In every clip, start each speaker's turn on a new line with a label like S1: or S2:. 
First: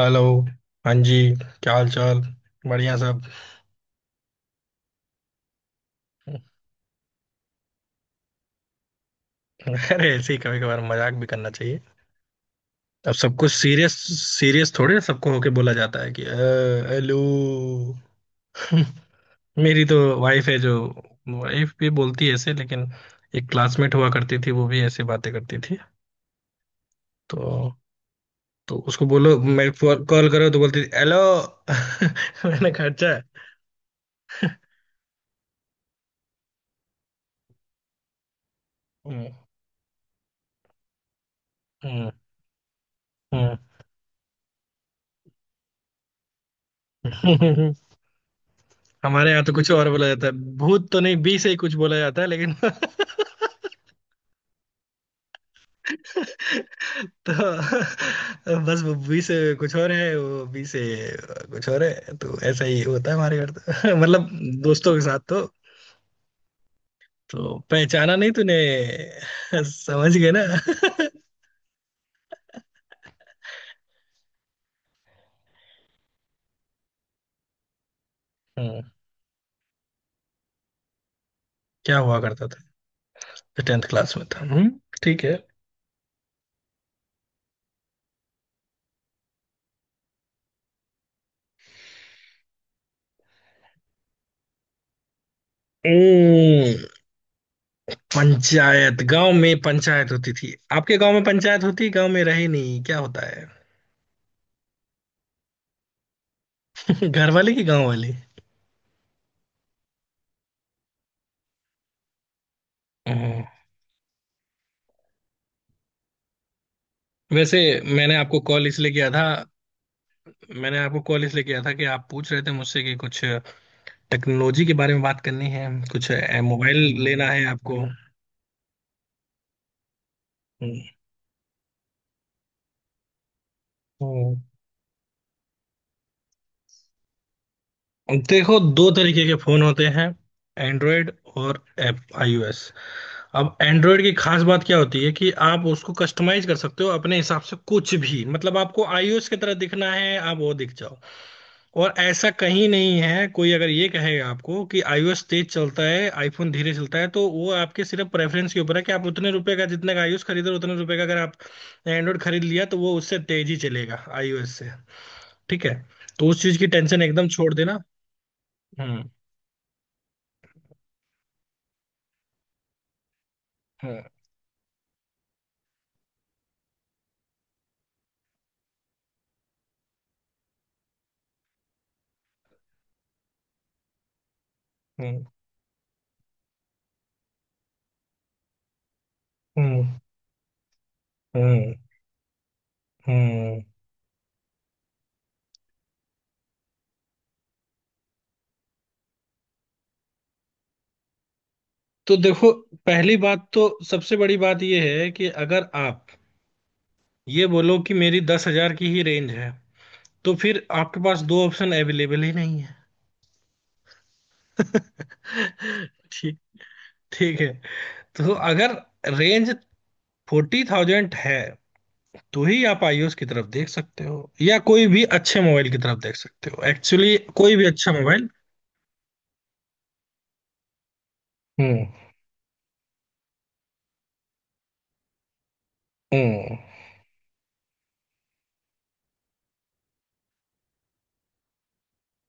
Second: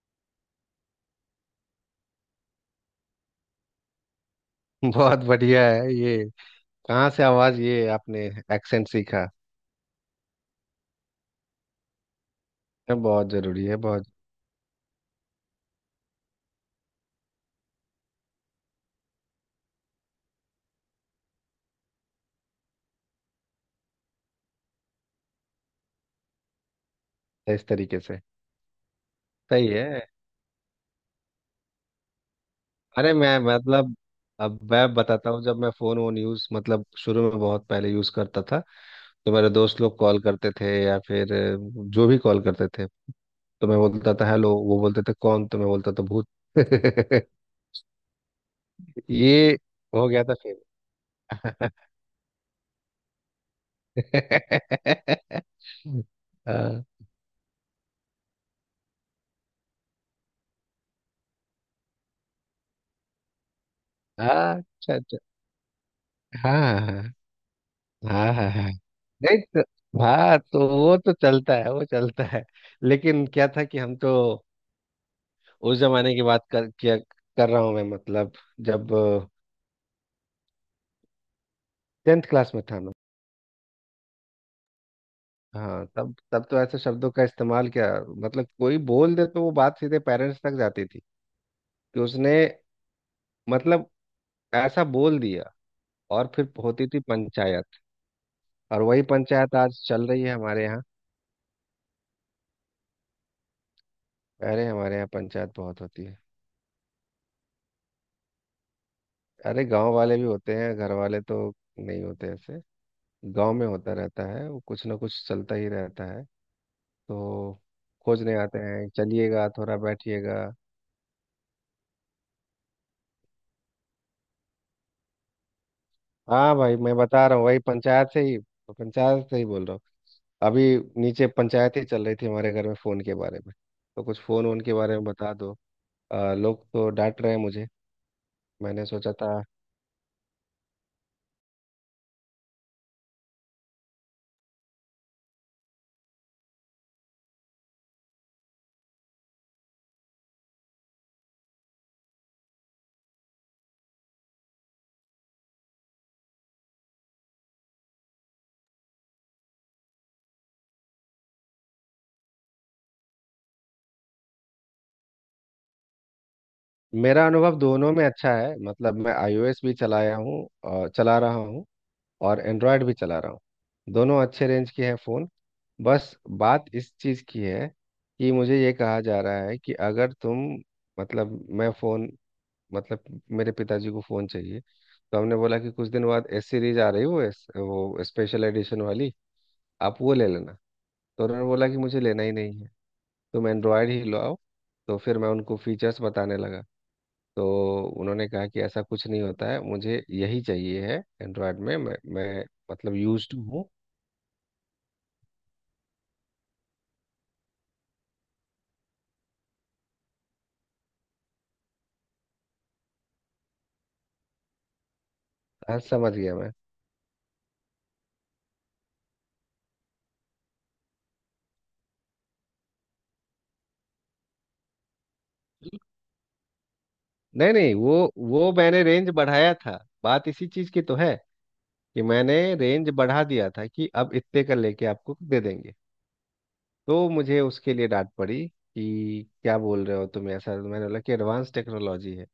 S1: Hello. हाँ जी। क्या हाल चाल। बढ़िया सब।
S2: बहुत बढ़िया है ये। कहाँ से आवाज ये आपने एक्सेंट सीखा।
S1: अरे ऐसे ही कभी कभार मजाक भी करना चाहिए।
S2: ये
S1: अब
S2: बहुत
S1: सब कुछ
S2: जरूरी है
S1: सीरियस
S2: बहुत।
S1: सीरियस थोड़े सबको होके बोला जाता है कि हेलो"। मेरी तो वाइफ है जो वाइफ भी बोलती है ऐसे लेकिन। एक क्लासमेट हुआ करती थी वो भी ऐसे बातें करती थी।
S2: इस
S1: तो
S2: तरीके से।
S1: उसको बोलो
S2: सही
S1: मैं
S2: है।
S1: कॉल करो तो बोलती थी हेलो। मैंने कहा
S2: अरे
S1: अच्छा।
S2: मैं मतलब। अब मैं बताता हूँ जब मैं फोन वोन यूज मतलब शुरू में बहुत पहले यूज करता था।
S1: हम्म।
S2: तो मेरे दोस्त लोग कॉल करते थे या फिर जो
S1: हम्म।
S2: भी कॉल करते थे। तो मैं बोलता था हेलो, वो बोलते थे कौन, तो मैं बोलता था भूत।
S1: हम्म। हमारे यहाँ तो
S2: ये
S1: कुछ और बोला
S2: हो गया
S1: जाता है।
S2: था फिर।
S1: भूत तो नहीं, बी से ही कुछ बोला जाता है लेकिन
S2: हाँ।
S1: तो बस वो बी से कुछ और है। वो बी से कुछ और है। तो ऐसा ही होता है हमारे घर तो मतलब
S2: हाँ,
S1: दोस्तों
S2: अच्छा
S1: के साथ
S2: अच्छा।
S1: तो।
S2: हाँ हाँ हाँ।
S1: तो पहचाना नहीं
S2: हाँ हाँ
S1: तूने।
S2: हाँ। नहीं तो।
S1: समझ गए
S2: हाँ तो वो
S1: ना
S2: तो चलता है वो चलता है, लेकिन क्या था कि हम तो उस जमाने की बात कर रहा हूँ मैं, मतलब
S1: हम्म,
S2: जब
S1: क्या हुआ
S2: 10th
S1: करता
S2: क्लास
S1: था।
S2: में था मैं।
S1: टेंथ क्लास में था, हम्म। ठीक है।
S2: हाँ तब तब तो ऐसे शब्दों का इस्तेमाल क्या। मतलब कोई बोल दे तो वो बात सीधे पेरेंट्स तक जाती थी कि उसने मतलब ऐसा बोल दिया। और फिर होती
S1: हम्म,
S2: थी पंचायत। और
S1: पंचायत
S2: वही
S1: गांव में,
S2: पंचायत आज चल
S1: पंचायत
S2: रही
S1: होती
S2: है
S1: थी
S2: हमारे यहाँ।
S1: आपके गांव में, पंचायत होती गांव में, रहे नहीं क्या होता है।
S2: अरे हमारे यहाँ पंचायत बहुत होती है।
S1: घर वाले की, गांव वाली।
S2: अरे गांव वाले भी होते हैं, घर वाले तो नहीं होते ऐसे।
S1: हाँ,
S2: गांव में होता रहता है, वो कुछ ना कुछ चलता ही रहता है तो।
S1: वैसे मैंने
S2: खोजने
S1: आपको
S2: आते
S1: कॉल
S2: हैं,
S1: इसलिए किया था।
S2: चलिएगा थोड़ा बैठिएगा।
S1: मैंने आपको कॉल इसलिए किया था कि आप पूछ रहे थे मुझसे कि कुछ टेक्नोलॉजी के बारे में बात करनी है, कुछ
S2: हाँ भाई,
S1: मोबाइल
S2: मैं बता
S1: लेना
S2: रहा हूँ
S1: है
S2: वही
S1: आपको।
S2: पंचायत से ही, पंचायत से ही बोल रहा हूँ। अभी
S1: हम्म,
S2: नीचे पंचायत ही चल रही थी हमारे घर में फ़ोन के बारे में। तो कुछ
S1: हम्म।
S2: फ़ोन वोन के बारे में बता दो। लोग तो डांट रहे हैं मुझे।
S1: देखो,
S2: मैंने
S1: दो
S2: सोचा
S1: तरीके के
S2: था।
S1: फोन होते हैं, एंड्रॉयड और एप आईओएस। अब एंड्रॉयड की खास बात क्या होती है कि आप उसको कस्टमाइज कर सकते हो अपने हिसाब से कुछ भी, मतलब आपको आईओएस की तरह दिखना है आप वो दिख जाओ। और ऐसा कहीं नहीं है, कोई अगर ये कहेगा आपको कि आईओएस तेज चलता है आईफोन धीरे चलता है तो वो आपके सिर्फ प्रेफरेंस के ऊपर है कि आप उतने रुपए का जितने का आईओएस खरीदो, उतने रुपए का अगर आप एंड्रॉयड खरीद लिया तो वो उससे तेज ही चलेगा आईओएस से। ठीक है। तो उस चीज की टेंशन
S2: मेरा
S1: एकदम
S2: अनुभव
S1: छोड़ देना।
S2: दोनों में अच्छा है, मतलब मैं
S1: हम्म।
S2: iOS भी चलाया हूँ और चला रहा हूँ। और एंड्रॉयड भी चला रहा हूँ।
S1: हम्म।
S2: दोनों अच्छे रेंज के हैं फ़ोन। बस बात इस चीज़ की है कि मुझे ये कहा जा रहा है कि अगर तुम, मतलब मैं फ़ोन, मतलब मेरे पिताजी को फ़ोन चाहिए। तो
S1: हम्म।
S2: हमने बोला कि कुछ दिन बाद एस सीरीज आ रही है, वो एस, वो स्पेशल एडिशन वाली। आप
S1: हम्म।
S2: वो ले लेना। तो उन्होंने बोला कि
S1: हम्म।
S2: मुझे लेना ही नहीं है। तुम
S1: हम्म।
S2: एंड्रॉयड ही लो आओ। तो फिर मैं उनको फीचर्स बताने लगा। तो उन्होंने कहा कि ऐसा कुछ नहीं होता है, मुझे यही चाहिए है एंड्रॉयड में, मैं,
S1: तो
S2: मैं
S1: देखो,
S2: मतलब
S1: पहली
S2: यूज्ड
S1: बात
S2: हूँ।
S1: तो सबसे बड़ी बात यह है कि अगर आप ये बोलो कि मेरी 10,000 की ही रेंज है तो फिर आपके पास दो ऑप्शन अवेलेबल ही नहीं है।
S2: हाँ समझ गया
S1: ठीक
S2: मैं।
S1: ठीक है। तो अगर रेंज 40,000 है तो ही आप आईओएस की तरफ देख सकते हो या कोई भी अच्छे मोबाइल की तरफ देख सकते हो एक्चुअली,
S2: नहीं
S1: कोई भी
S2: नहीं,
S1: अच्छा
S2: वो
S1: मोबाइल।
S2: वो मैंने रेंज बढ़ाया था। बात इसी चीज की तो है
S1: हम्म।
S2: कि मैंने रेंज बढ़ा दिया था कि अब इतने का लेके आपको दे देंगे।
S1: हम्म।
S2: तो मुझे उसके लिए डांट पड़ी कि क्या बोल रहे हो तुम ऐसा, तो मैंने बोला कि एडवांस टेक्नोलॉजी है।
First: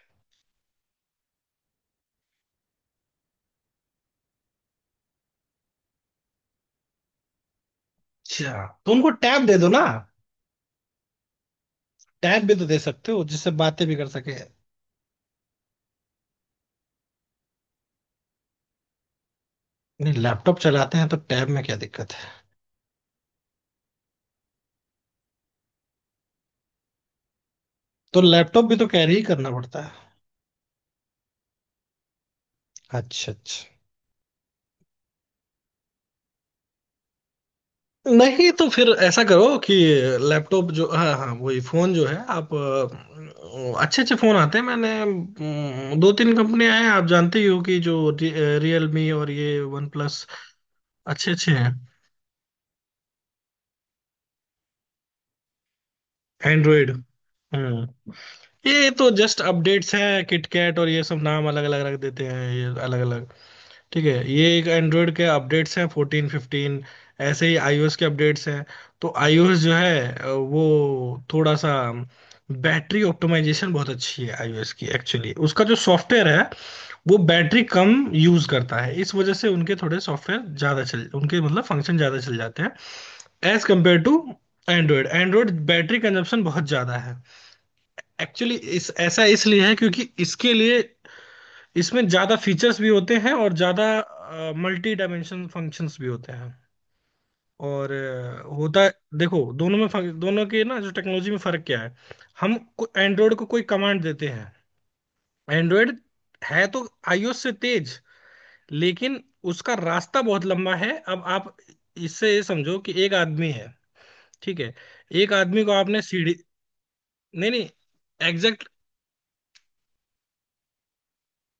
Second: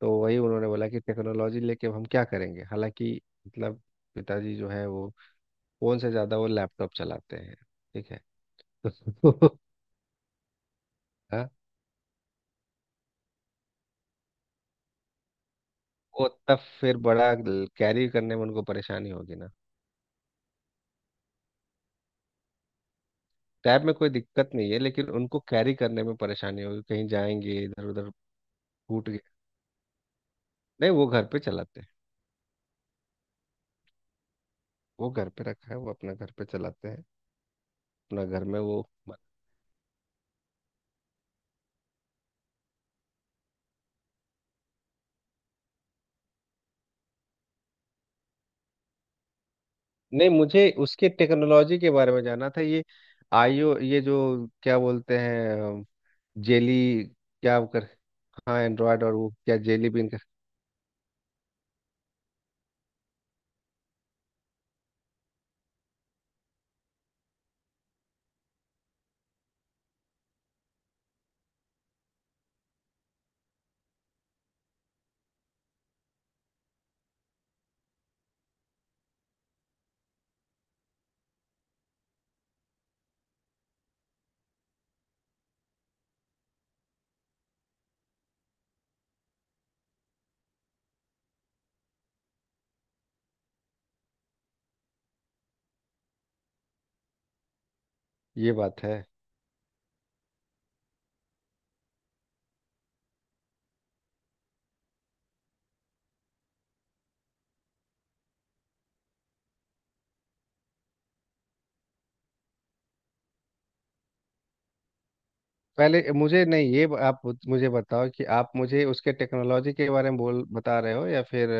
S2: तो वही उन्होंने बोला कि टेक्नोलॉजी लेके अब हम क्या करेंगे, हालांकि मतलब पिताजी जो है वो फोन से ज्यादा वो लैपटॉप चलाते हैं। ठीक है।
S1: अच्छा। तो उनको टैब दे दो ना।
S2: हाँ।
S1: टैब भी तो दे सकते हो जिससे बातें भी कर सके, नहीं।
S2: वो तब फिर बड़ा कैरी करने में उनको परेशानी होगी ना।
S1: लैपटॉप चलाते हैं तो टैब में क्या दिक्कत।
S2: टैब में कोई दिक्कत नहीं है, लेकिन उनको कैरी करने में परेशानी होगी, कहीं जाएंगे इधर उधर
S1: तो लैपटॉप भी तो
S2: टूट
S1: कैरी
S2: गए।
S1: ही करना पड़ता है।
S2: नहीं, वो घर पे चलाते हैं।
S1: अच्छा अच्छा।
S2: वो घर पे रखा है, वो अपना घर पे चलाते हैं, अपना घर
S1: नहीं
S2: में
S1: तो
S2: वो।
S1: फिर ऐसा करो कि लैपटॉप जो, हाँ हाँ, वही फोन जो है आप। अच्छे अच्छे फोन आते हैं। मैंने दो तीन कंपनियां हैं, आप जानते ही हो कि जो रियलमी और ये वन प्लस
S2: नहीं, मुझे उसके
S1: अच्छे अच्छे हैं।
S2: टेक्नोलॉजी के बारे में जानना था ये। आईओ, ये जो क्या बोलते हैं जेली
S1: एंड्रॉयड।
S2: क्या
S1: हम्म।
S2: कर। हाँ
S1: ये
S2: एंड्रॉयड,
S1: तो
S2: और वो
S1: जस्ट
S2: क्या जेली
S1: अपडेट्स
S2: बीन का।
S1: हैं, किटकैट और ये सब नाम अलग अलग रख देते हैं, ये अलग अलग। ठीक है। ये एक एंड्रॉयड के अपडेट्स हैं 14 15। ऐसे ही आईओएस के अपडेट्स हैं। तो आईओएस जो है वो थोड़ा सा, बैटरी ऑप्टिमाइजेशन बहुत अच्छी है आईओएस की एक्चुअली। उसका जो सॉफ्टवेयर है वो बैटरी कम यूज करता है, इस वजह से उनके थोड़े सॉफ्टवेयर ज्यादा चल, उनके मतलब फंक्शन ज्यादा चल जाते हैं as compare to Android. Android battery consumption बहुत ज्यादा है एक्चुअली। इस ऐसा इसलिए है क्योंकि इसके लिए इसमें ज्यादा फीचर्स भी होते हैं और ज्यादा मल्टी डायमेंशन फंक्शंस भी होते हैं और
S2: ये बात
S1: होता है।
S2: है।
S1: देखो दोनों में दोनों के ना, जो टेक्नोलॉजी में फर्क क्या है। हम एंड्रॉयड को कोई कमांड देते हैं। एंड्रॉयड है तो आईओएस से तेज, लेकिन उसका रास्ता बहुत लंबा है। अब आप इससे ये समझो कि एक आदमी है, ठीक है, एक आदमी को
S2: पहले
S1: आपने सीढ़ी।
S2: मुझे नहीं, ये आप
S1: नहीं
S2: मुझे
S1: नहीं,
S2: बताओ कि आप
S1: एग्जैक्ट,
S2: मुझे उसके टेक्नोलॉजी के बारे में बोल बता रहे हो या फिर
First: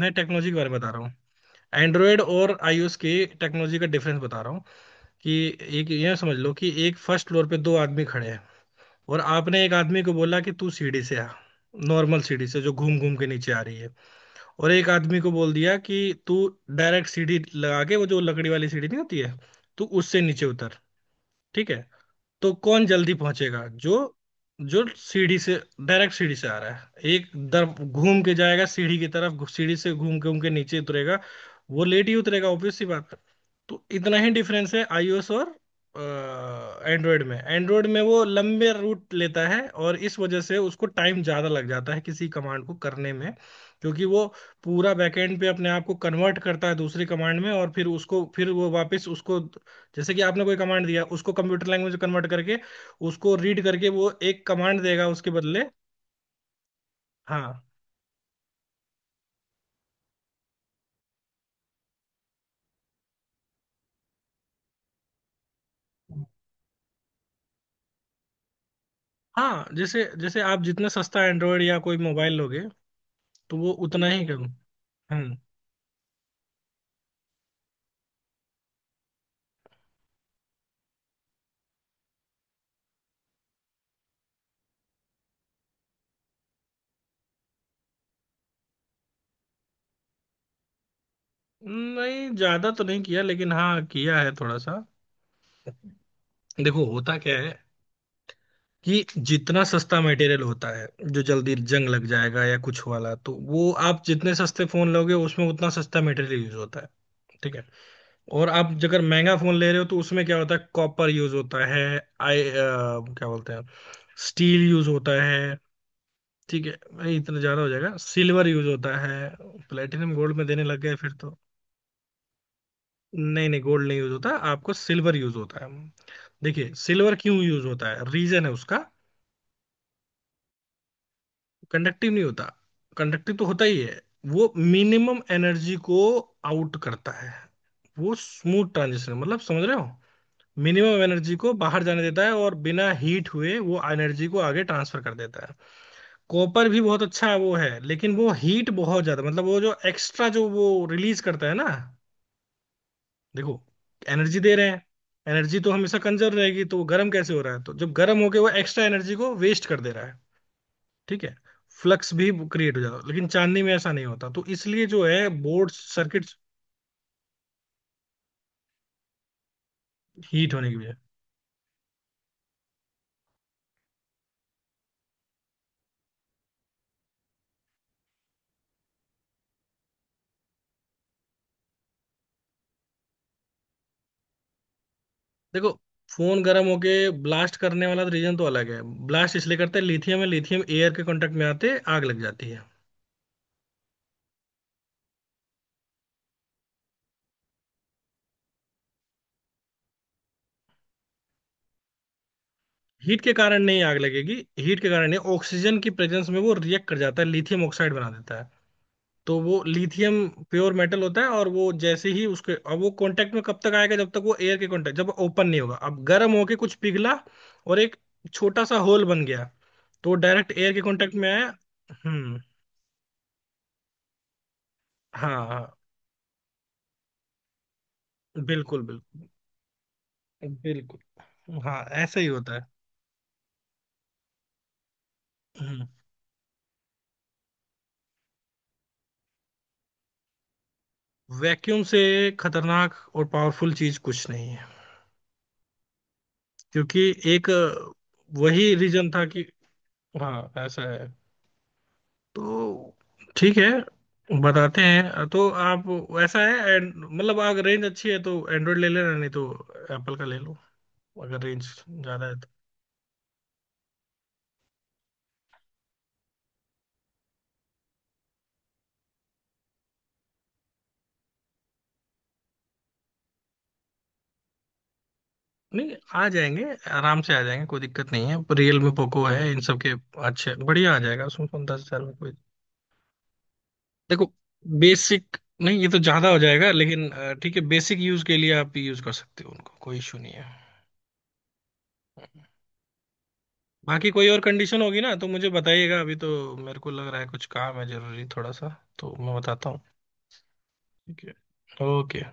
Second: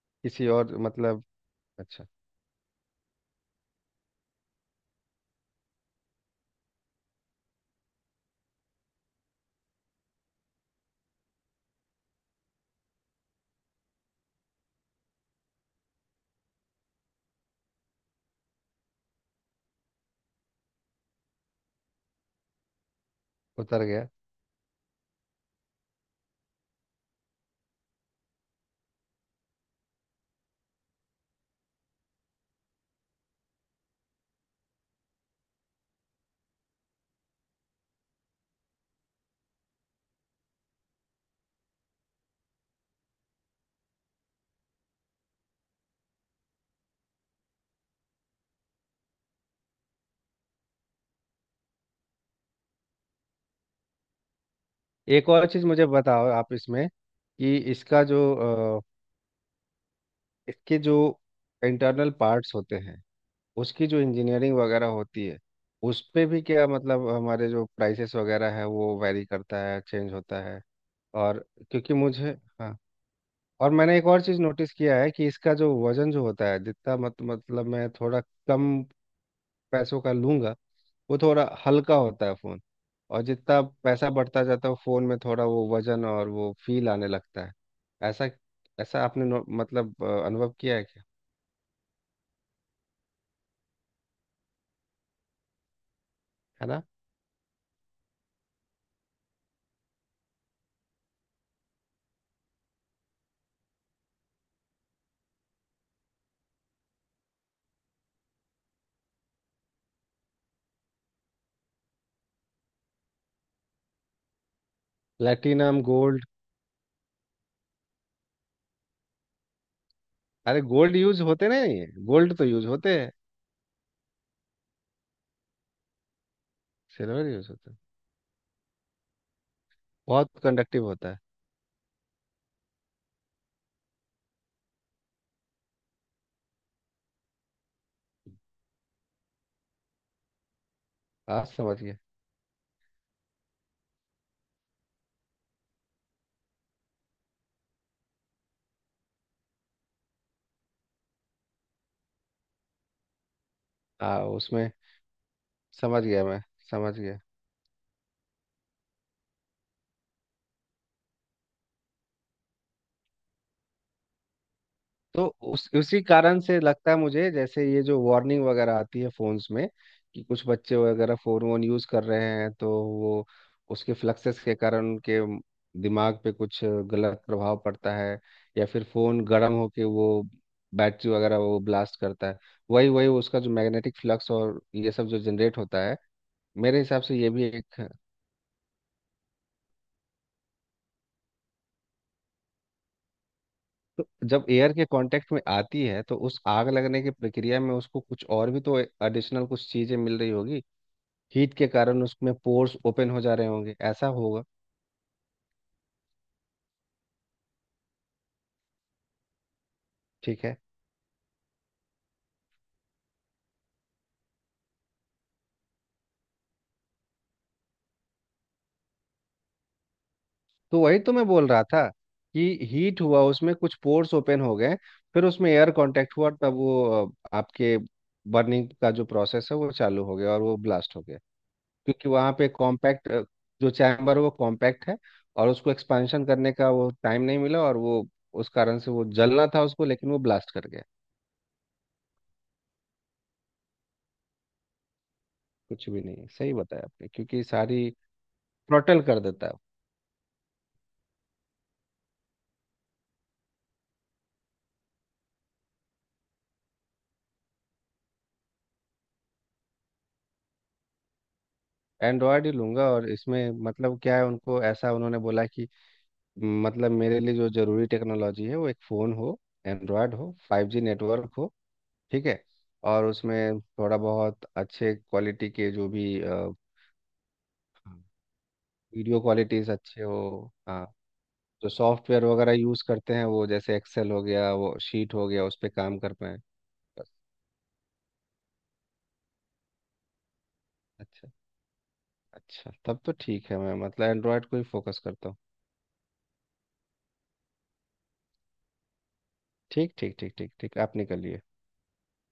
S1: मैं
S2: किसी
S1: टेक्नोलॉजी के बारे
S2: और,
S1: में बता रहा हूँ,
S2: मतलब। अच्छा।
S1: एंड्रॉयड और आईओएस की टेक्नोलॉजी का डिफरेंस बता रहा हूँ कि एक यह समझ लो कि एक फर्स्ट फ्लोर पे दो आदमी खड़े हैं और आपने एक आदमी को बोला कि तू सीढ़ी से आ, नॉर्मल सीढ़ी से जो घूम घूम के नीचे आ रही है, और एक आदमी को बोल दिया कि तू डायरेक्ट सीढ़ी लगा के, वो जो लकड़ी वाली सीढ़ी नहीं होती है, तू उससे नीचे उतर। ठीक है। तो कौन जल्दी पहुंचेगा,
S2: उतर
S1: जो
S2: गया।
S1: जो सीढ़ी से डायरेक्ट सीढ़ी से आ रहा है। एक दर घूम के जाएगा सीढ़ी की तरफ, सीढ़ी से घूम के नीचे उतरेगा, वो लेट ही उतरेगा, ऑब्वियस सी बात है। तो इतना ही डिफरेंस है आईओएस और एंड्रॉयड में। एंड्रॉयड में वो लंबे रूट लेता है और इस वजह से उसको टाइम ज्यादा लग जाता है किसी कमांड को करने में, क्योंकि वो पूरा बैकएंड पे अपने आप को कन्वर्ट करता है दूसरी कमांड में और फिर उसको, फिर वो वापस उसको, जैसे कि आपने कोई कमांड दिया उसको कंप्यूटर लैंग्वेज में कन्वर्ट करके उसको रीड करके वो एक कमांड देगा
S2: एक
S1: उसके
S2: और
S1: बदले।
S2: चीज़ मुझे बताओ आप इसमें कि
S1: हाँ।
S2: इसका जो अ, इसके जो इंटरनल पार्ट्स होते हैं, उसकी जो इंजीनियरिंग वगैरह होती है, उस पे भी क्या, मतलब हमारे जो प्राइसेस वगैरह है वो वैरी करता
S1: हाँ,
S2: है,
S1: जैसे
S2: चेंज
S1: जैसे
S2: होता है।
S1: आप जितना सस्ता
S2: और
S1: एंड्रॉयड या
S2: क्योंकि
S1: कोई
S2: मुझे।
S1: मोबाइल लोगे
S2: हाँ।
S1: तो
S2: और
S1: वो
S2: मैंने
S1: उतना
S2: एक और
S1: ही
S2: चीज़
S1: कम।
S2: नोटिस किया है कि
S1: हम्म।
S2: इसका जो वज़न जो होता है, जितना मत मतलब मैं थोड़ा कम पैसों का लूंगा, वो थोड़ा हल्का होता है फ़ोन। और जितना पैसा बढ़ता जाता है फ़ोन में, थोड़ा वो वजन और वो फील आने लगता है। ऐसा ऐसा आपने अनुभव किया है क्या।
S1: नहीं, ज्यादा तो नहीं किया लेकिन हाँ किया है थोड़ा सा।
S2: है ना।
S1: देखो होता क्या है, कि जितना सस्ता मटेरियल होता है जो जल्दी जंग लग जाएगा या कुछ वाला, तो वो आप जितने सस्ते फोन लोगे उसमें उतना सस्ता मटेरियल यूज होता है। ठीक है। और आप अगर महंगा फोन ले रहे हो तो उसमें क्या होता है, कॉपर यूज होता है। क्या बोलते हैं, स्टील यूज होता है।
S2: Platinum gold.
S1: ठीक है, नहीं, इतना ज्यादा हो जाएगा, सिल्वर यूज होता है। प्लेटिनम गोल्ड में
S2: अरे
S1: देने लग गए
S2: गोल्ड
S1: फिर
S2: यूज
S1: तो।
S2: होते नहीं, गोल्ड तो यूज होते हैं।
S1: नहीं नहीं, गोल्ड नहीं यूज होता आपको, सिल्वर यूज होता है। देखिए सिल्वर
S2: सिल्वर
S1: क्यों
S2: यूज
S1: यूज
S2: होते हैं।
S1: होता है, रीजन है उसका।
S2: बहुत कंडक्टिव होता है।
S1: कंडक्टिव नहीं होता, कंडक्टिव तो होता ही है। वो मिनिमम एनर्जी को आउट करता है। वो स्मूथ ट्रांजिशन, मतलब समझ रहे हो, मिनिमम एनर्जी को
S2: आज समझ
S1: बाहर
S2: गया।
S1: जाने देता है और बिना हीट हुए वो एनर्जी को आगे ट्रांसफर कर देता है। कॉपर भी बहुत अच्छा वो है, लेकिन वो हीट बहुत ज्यादा, मतलब वो जो एक्स्ट्रा जो वो रिलीज करता है ना। देखो,
S2: हाँ
S1: एनर्जी दे रहे
S2: उसमें।
S1: हैं, एनर्जी तो हमेशा
S2: समझ गया
S1: कंजर्व
S2: मैं।
S1: रहेगी, तो वो
S2: समझ
S1: गर्म
S2: गया।
S1: कैसे हो रहा है, तो जब गर्म होके वो एक्स्ट्रा एनर्जी को वेस्ट कर दे रहा है। ठीक है। फ्लक्स भी क्रिएट हो जाता है, लेकिन चांदनी में ऐसा नहीं होता, तो इसलिए जो
S2: तो
S1: है
S2: उस
S1: बोर्ड
S2: उसी
S1: सर्किट
S2: कारण से लगता है मुझे, जैसे ये जो वार्निंग वगैरह आती है फोन्स में कि कुछ
S1: हीट होने
S2: बच्चे
S1: की वजह।
S2: वगैरह फोन वोन यूज कर रहे हैं तो वो उसके फ्लक्सेस के कारण उनके दिमाग पे कुछ गलत प्रभाव पड़ता है, या फिर फोन गर्म होके वो बैटरी वगैरह वो ब्लास्ट करता है। वही वही उसका जो मैग्नेटिक फ्लक्स और ये सब जो जनरेट
S1: देखो,
S2: होता है।
S1: फोन गर्म
S2: मेरे
S1: होके
S2: हिसाब से ये भी
S1: ब्लास्ट करने
S2: एक।
S1: वाला रीजन तो अलग है। ब्लास्ट इसलिए करते हैं, लिथियम है, लिथियम एयर के कांटेक्ट में आते आग लग जाती है।
S2: तो जब एयर के कांटेक्ट में आती है तो उस आग लगने की प्रक्रिया में उसको कुछ और भी तो एडिशनल कुछ चीजें मिल रही होगी। हीट के कारण उसमें पोर्स ओपन
S1: हीट
S2: हो
S1: के
S2: जा रहे
S1: कारण
S2: होंगे,
S1: नहीं आग
S2: ऐसा
S1: लगेगी,
S2: होगा।
S1: हीट के कारण नहीं, ऑक्सीजन की प्रेजेंस में वो रिएक्ट कर जाता है, लिथियम ऑक्साइड बना देता है। तो वो लिथियम
S2: ठीक है।
S1: प्योर मेटल होता है और वो जैसे ही उसके, अब वो कांटेक्ट में कब तक आएगा, जब तक वो एयर के कांटेक्ट जब ओपन नहीं होगा, अब गर्म होके कुछ पिघला और एक छोटा सा होल बन गया, तो डायरेक्ट एयर
S2: तो
S1: के
S2: वही तो
S1: कांटेक्ट
S2: मैं
S1: में
S2: बोल
S1: आया।
S2: रहा था
S1: हम्म।
S2: कि हीट हुआ, उसमें कुछ पोर्स ओपन हो गए। फिर
S1: हाँ
S2: उसमें
S1: हाँ।
S2: एयर कांटेक्ट हुआ, तब वो आपके बर्निंग
S1: बिल्कुल
S2: का
S1: बिल्कुल।
S2: जो प्रोसेस है वो चालू हो गया और वो ब्लास्ट हो गया।
S1: बिल्कुल हाँ,
S2: क्योंकि
S1: ऐसा ही
S2: वहाँ पे
S1: होता है।
S2: कॉम्पैक्ट जो चैम्बर है वो कॉम्पैक्ट है, और उसको
S1: हम्म,
S2: एक्सपेंशन करने का वो टाइम नहीं मिला, और वो उस कारण से वो जलना था उसको, लेकिन वो ब्लास्ट कर गया।
S1: वैक्यूम से खतरनाक और पावरफुल चीज कुछ नहीं है,
S2: कुछ भी नहीं, सही बताया
S1: क्योंकि
S2: आपने, क्योंकि
S1: एक
S2: सारी
S1: वही
S2: थ्रॉटल
S1: रीजन
S2: कर
S1: था कि।
S2: देता है।
S1: हाँ ऐसा है। तो ठीक है, बताते हैं। तो आप, ऐसा है मतलब अगर रेंज अच्छी है तो एंड्रॉइड ले लेना, नहीं तो एप्पल का ले लो अगर रेंज ज्यादा है
S2: एंड्रॉयड
S1: तो।
S2: ही लूंगा, और इसमें मतलब क्या है, उनको ऐसा उन्होंने बोला कि, "मतलब मेरे लिए जो ज़रूरी टेक्नोलॉजी है वो एक फ़ोन हो, एंड्रॉयड हो, 5G नेटवर्क हो, ठीक है, और उसमें थोड़ा बहुत अच्छे क्वालिटी के जो
S1: नहीं,
S2: भी
S1: आ जाएंगे, आराम से आ जाएंगे, कोई दिक्कत नहीं है, रियल में
S2: वीडियो
S1: पोको है इन
S2: क्वालिटीज़
S1: सब के
S2: अच्छे हो।"
S1: अच्छे
S2: हाँ
S1: बढ़िया आ जाएगा उसमें,
S2: जो
S1: 10,000 में
S2: सॉफ्टवेयर
S1: कोई।
S2: वगैरह यूज़ करते हैं वो जैसे एक्सेल हो
S1: देखो
S2: गया, वो शीट हो
S1: बेसिक,
S2: गया, उस पर
S1: नहीं ये
S2: काम
S1: तो
S2: कर
S1: ज्यादा
S2: पाए।
S1: हो जाएगा, लेकिन
S2: बस।
S1: ठीक है, बेसिक यूज के लिए आप यूज कर सकते हो, उनको कोई इशू नहीं है।
S2: अच्छा। अच्छा तब तो ठीक है, मैं मतलब
S1: बाकी कोई और
S2: एंड्रॉयड को ही
S1: कंडीशन
S2: फोकस
S1: होगी ना तो
S2: करता हूँ।
S1: मुझे बताइएगा। अभी तो मेरे को लग रहा है कुछ काम है जरूरी थोड़ा सा, तो मैं बताता हूँ।
S2: ठीक ठीक ठीक ठीक ठीक, आप
S1: ठीक है।
S2: निकलिए।
S1: ओके।